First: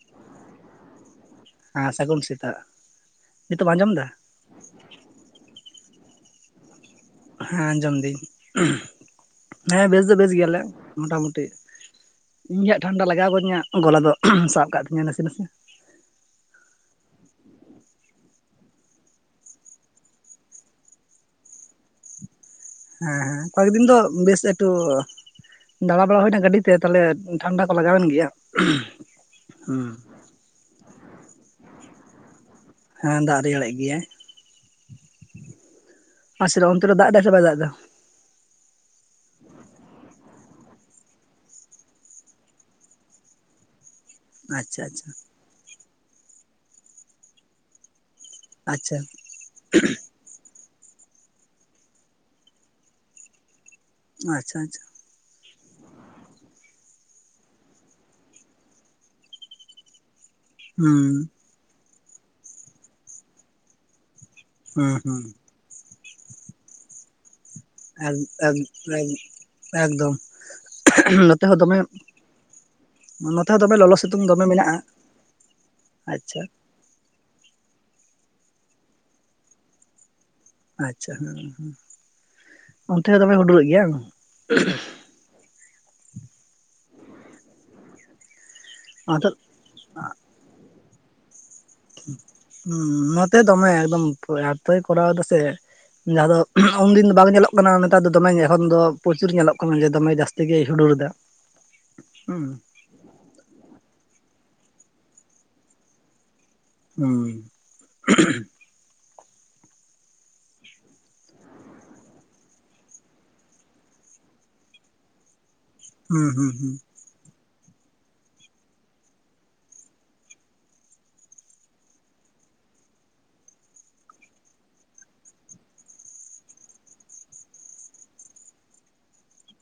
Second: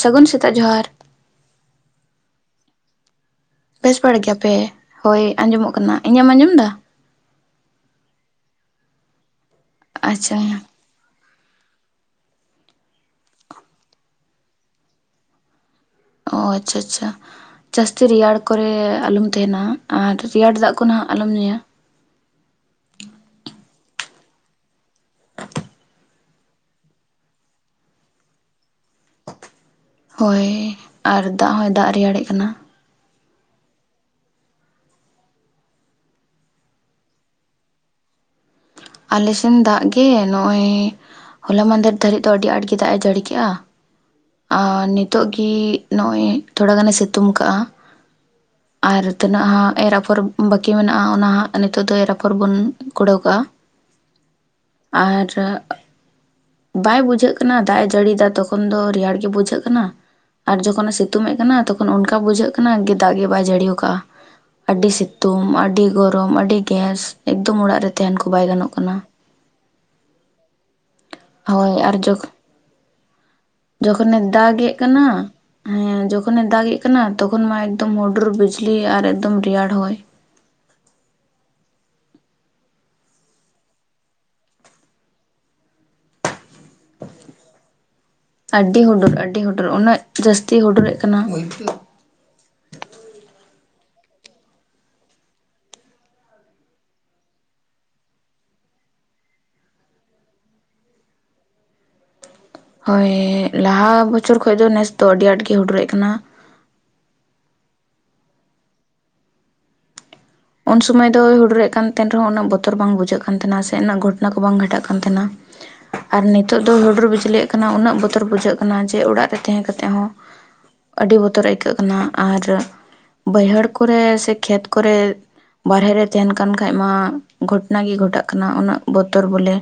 ᱥᱟᱹᱜᱩᱱ ᱥᱮᱛᱟᱜ ᱡᱚᱦᱟᱨ᱾ ᱦᱟ ᱥᱟᱹᱜᱩᱱ ᱥᱮᱛᱟᱜ᱾ ᱱᱤᱛᱚᱜ ᱟᱸᱡᱚᱢ ᱵᱮᱥ ᱮᱫᱟ ᱵᱟᱲᱟ ᱜᱮᱭᱟᱯᱮ ᱦᱳᱭ ᱟᱸᱡᱚᱢᱚᱜ ᱠᱟᱱᱟ ᱧᱟᱜ ᱟᱡᱚᱢ ᱫᱟ? ᱦᱮ ᱟᱡᱚᱢ ᱫᱟᱹᱧ ᱦᱮ ᱵᱮᱥ ᱫᱚ ᱵᱮᱥ ᱟᱪᱪᱷᱟ ᱜᱮᱭᱟᱞᱮ᱾ ᱢᱚᱴᱟ ᱢᱩᱴᱤ ᱤᱧ ᱜᱮ ᱦᱟᱜ ᱴᱷᱟᱱᱰᱟ ᱞᱟᱜᱟᱣ ᱜᱤᱧᱟᱹ ᱜᱚᱞᱟ ᱫᱚ ᱥᱟᱵ ᱠᱟᱜ ᱛᱤᱧᱟᱹ ᱱᱟᱥᱮ ᱱᱟᱥᱮ᱾ ᱚ ᱟᱪᱪᱷᱟ ᱟᱪᱪᱷᱟ᱾ ᱡᱟᱹᱥᱛᱤ ᱨᱮᱭᱟᱲ ᱠᱚᱨᱮ ᱟᱞᱚᱢ ᱛᱟᱦᱮᱱᱟ ᱟᱨ ᱨᱮᱭᱟᱲ ᱫᱟᱜ ᱠᱚ ᱱᱟᱦᱟᱜ ᱟᱞᱚᱢ ᱧᱩᱭᱟ᱾ ᱦᱮ ᱦᱮ ᱠᱚᱭᱮᱠ ᱫᱤᱱ ᱫᱚ ᱵᱮᱥ ᱮᱠᱴᱩ ᱫᱟᱬᱟ ᱵᱟᱲᱟ ᱦᱩᱭ ᱱᱟ ᱜᱟᱹᱰᱤᱛᱮ ᱛᱟᱞᱦᱮ ᱴᱷᱟᱱᱰᱟ ᱠᱚ ᱞᱟᱜᱟᱣ ᱮᱱ ᱜᱮᱭᱟ ᱦᱩ᱾ ᱦᱳᱭ ᱟᱨ ᱫᱟᱜ ᱦᱚᱭ ᱫᱟᱜ ᱨᱮᱭᱟᱲᱮᱜ ᱠᱟᱱᱟ᱾ ᱦᱮ ᱫᱟᱜ ᱨᱮᱭᱟᱲᱮᱫ ᱜᱮᱭᱟᱭ [unintelligible] ᱚᱱᱛᱮ ᱨᱮ ᱫᱟᱜ ᱮ ᱥᱮ ᱵᱟᱭ ᱫᱟᱜ ᱮᱫᱟ? ᱟᱞᱮ ᱥᱮᱱ ᱫᱟᱜ ᱜᱮ ᱱᱚᱜ-ᱚᱭ᱾ ᱦᱚᱞᱟ ᱢᱟᱫᱷᱮᱨ ᱫᱷᱟᱹᱨᱤᱡ ᱫᱚ ᱟᱹᱰᱤ ᱟᱸᱴ ᱜᱮ ᱫᱟᱜ ᱮ ᱡᱟᱹᱲᱤ ᱠᱮᱜ-ᱟ᱾ ᱟᱪᱪᱷᱟ ᱟᱨ ᱟᱪᱪᱷᱟ ᱱᱤᱛᱚᱜ ᱜᱮ ᱱᱚᱜ-ᱚᱭ ᱛᱷᱚᱲᱟ ᱜᱟᱱᱮ ᱥᱤᱛᱩᱝ ᱠᱟᱜ-ᱟ᱾ ᱟᱪᱪᱷᱟ ᱟᱨ ᱛᱤᱱᱟᱹᱜ ᱦᱚ ᱮᱨ ᱟᱯᱷᱚᱨ ᱵᱟᱹᱠᱤ ᱢᱮᱱᱟᱜ-ᱟ ᱚᱱᱟ ᱦᱟᱜ ᱱᱤᱛᱚᱜ ᱫᱚ ᱨᱟᱯᱷᱚᱲ ᱵᱚᱱ ᱠᱩᱲᱟᱹᱣ ᱠᱟᱜ-ᱟ᱾ ᱟᱪᱪᱷᱟ ᱟᱪᱪᱷᱟ᱾ ᱟᱨ ᱟᱜ ᱵᱟᱭ ᱵᱩᱡᱷᱟᱹᱜ ᱠᱟᱱᱟ ᱫᱟᱜ ᱮ ᱡᱟᱹᱲᱤᱭᱟ ᱛᱚᱠᱷᱚᱱ ᱫᱚ ᱨᱮᱭᱟᱲ ᱜᱮ ᱵᱩᱡᱷᱟᱹᱜ ᱠᱟᱱᱟ ᱟᱨ ᱡᱚᱠᱷᱚᱱᱮ ᱦᱩᱸ ᱥᱤᱛᱩᱝ ᱮᱫ ᱠᱟᱱᱟ ᱛᱚᱠᱷᱚᱱ ᱚᱱᱠᱟ ᱵᱩᱡᱷᱟᱹᱜ ᱠᱟᱱᱟ ᱫᱟᱜ ᱜᱮ ᱵᱟᱭ ᱡᱟᱹᱲᱤ ᱠᱟᱜ-ᱟ᱾ ᱟᱹᱰᱤ ᱦᱩᱸ ᱦᱩᱸ ᱥᱤᱛᱩᱝ ᱟᱹᱰᱤ ᱜᱚᱨᱚᱢ ᱟᱹᱰᱤ ᱜᱮᱥ ᱮᱠᱫᱚᱢ ᱚᱲᱟᱜ ᱨᱮ ᱛᱟᱦᱮᱱ ᱮᱠ ᱠᱚ ᱵᱟᱭ ᱮᱠ ᱜᱟᱱᱚᱜ᱾ ᱠᱟᱱᱟ ᱮᱠᱫᱚᱢ ᱱᱚᱛᱮ ᱦᱚ ᱦᱳᱭ ᱫᱚᱢᱮ ᱟᱨ ᱡᱚᱠ ᱱᱚᱛᱮ ᱦᱚ ᱫᱚᱢᱮ ᱞᱚᱞᱚ ᱡᱚᱠᱷᱚᱱᱮ ᱥᱤᱛᱩᱝ ᱫᱚᱢᱮ ᱫᱟᱜ ᱮᱫ ᱢᱮᱱᱟᱜᱼᱟ ᱠᱟᱱᱟ ᱦᱮ ᱟᱪᱪᱷᱟ ᱡᱚᱠᱷᱚᱱᱮ ᱫᱟᱜ ᱮᱫ ᱦᱩᱭᱩᱜ ᱠᱟᱱᱟ ᱛᱚᱠᱷᱚᱱ ᱢᱟ ᱮᱠᱫᱚᱢ ᱦᱩᱰᱩᱨ ᱵᱤᱡᱞᱤ ᱟᱨ ᱮᱠᱫᱚᱢ ᱨᱮᱭᱟᱲ ᱦᱚᱭ ᱟᱪᱪᱷᱟ ᱦᱮᱸ ᱦᱮᱸ ᱚᱱᱛᱮ ᱦᱚ ᱫᱚᱢᱮ ᱦᱩᱰᱩᱨ ᱮᱜ ᱜᱮᱭᱟ ᱟᱹᱰᱤ ᱦᱩᱰᱩᱨ ᱟᱹᱰᱤ ᱦᱩᱰᱩᱨ ᱩᱱᱟᱹᱜ ᱡᱟᱹᱥᱛᱤ ᱦᱩᱰᱩᱨᱮᱜ ᱠᱟᱱᱟ ᱦᱩ ᱱᱚᱛᱮ ᱫᱚᱢᱮ ᱮᱠᱫᱚᱢ ᱮᱛᱚᱭ ᱠᱚᱨᱟᱣ ᱫᱟ ᱥᱮ ᱡᱟᱦᱟᱸ ᱫᱚ ᱩᱱᱫᱤᱱ ᱫᱚ ᱵᱟᱝ ᱧᱮᱞᱚᱜ ᱠᱟᱱᱟ ᱱᱮᱛᱟᱨ ᱫᱚᱢᱮ ᱮᱠᱷᱚᱱ ᱫᱚ ᱯᱨᱚᱪᱩᱨ ᱧᱮᱞᱚᱜ ᱠᱟᱱᱟ ᱡᱮ ᱫᱚᱢᱮ ᱡᱟᱹᱥᱛᱤ ᱜᱮᱭ ᱦᱩᱰᱩᱨ ᱮᱫᱟ ᱦᱩ ᱦᱳᱭ ᱞᱟᱦᱟ ᱵᱚᱪᱷᱚᱨ ᱠᱷᱚᱱ ᱫᱚ ᱱᱮᱥ ᱫᱚ ᱟᱹᱰᱤ ᱟᱸᱴ ᱜᱮ ᱦᱩᱰᱩᱨᱚᱜ ᱠᱟᱱᱟ ᱦᱳ ᱩᱱ ᱥᱚᱢᱚᱭ ᱫᱚ ᱦᱩᱰᱩᱨᱜ ᱠᱟᱱ ᱛᱟᱦᱮᱸᱱ ᱨᱮᱦᱚᱸ ᱩᱱᱟᱹᱜ ᱵᱚᱛᱚᱨ ᱵᱟᱝ ᱵᱩᱡᱷᱟᱹᱜ ᱠᱟᱱ ᱛᱟᱦᱮᱱᱟ ᱥᱮ ᱩᱱᱟᱹᱜ ᱜᱷᱚᱴᱱᱟ ᱠᱚ ᱵᱟᱝ ᱜᱷᱚᱴᱟᱜ ᱠᱟᱱ ᱛᱟᱦᱮᱱᱟ ᱟᱨ ᱦᱩᱸ ᱦᱩᱸ ᱱᱤᱛᱳᱜ ᱫᱚ ᱦᱩᱸ ᱦᱩᱰᱩᱨ ᱵᱤᱡᱞᱤᱜ ᱠᱟᱱᱟ ᱠᱟᱱᱟ ᱩᱱᱟᱹᱜ ᱵᱚᱛᱚᱨ ᱵᱩᱡᱷᱟᱹᱜ ᱠᱟᱱᱟ ᱡᱮ ᱚᱲᱟᱜ ᱨᱮ ᱛᱟᱦᱮᱸ ᱠᱟᱛᱮ ᱦᱚᱸ ᱟᱹᱰᱤ ᱵᱚᱛᱚᱨ ᱟᱹᱭᱠᱟᱹᱜ ᱠᱟᱱᱟ ᱟᱨ ᱵᱟᱹᱭᱦᱟᱹᱲ ᱠᱚᱨᱮ ᱥᱮ ᱠᱷᱮᱛ ᱠᱚᱨᱮ ᱵᱟᱦᱨᱮ ᱨᱮ ᱛᱟᱦᱮᱱ ᱠᱟᱱ ᱠᱷᱟᱡ ᱢᱟ ᱜᱷᱚᱴᱚᱱᱟ ᱜᱮ ᱜᱷᱚᱴᱟᱜ ᱠᱟᱱᱟ ᱩᱱᱟᱹᱜ ᱵᱚᱛᱚᱨ ᱵᱚᱞᱮ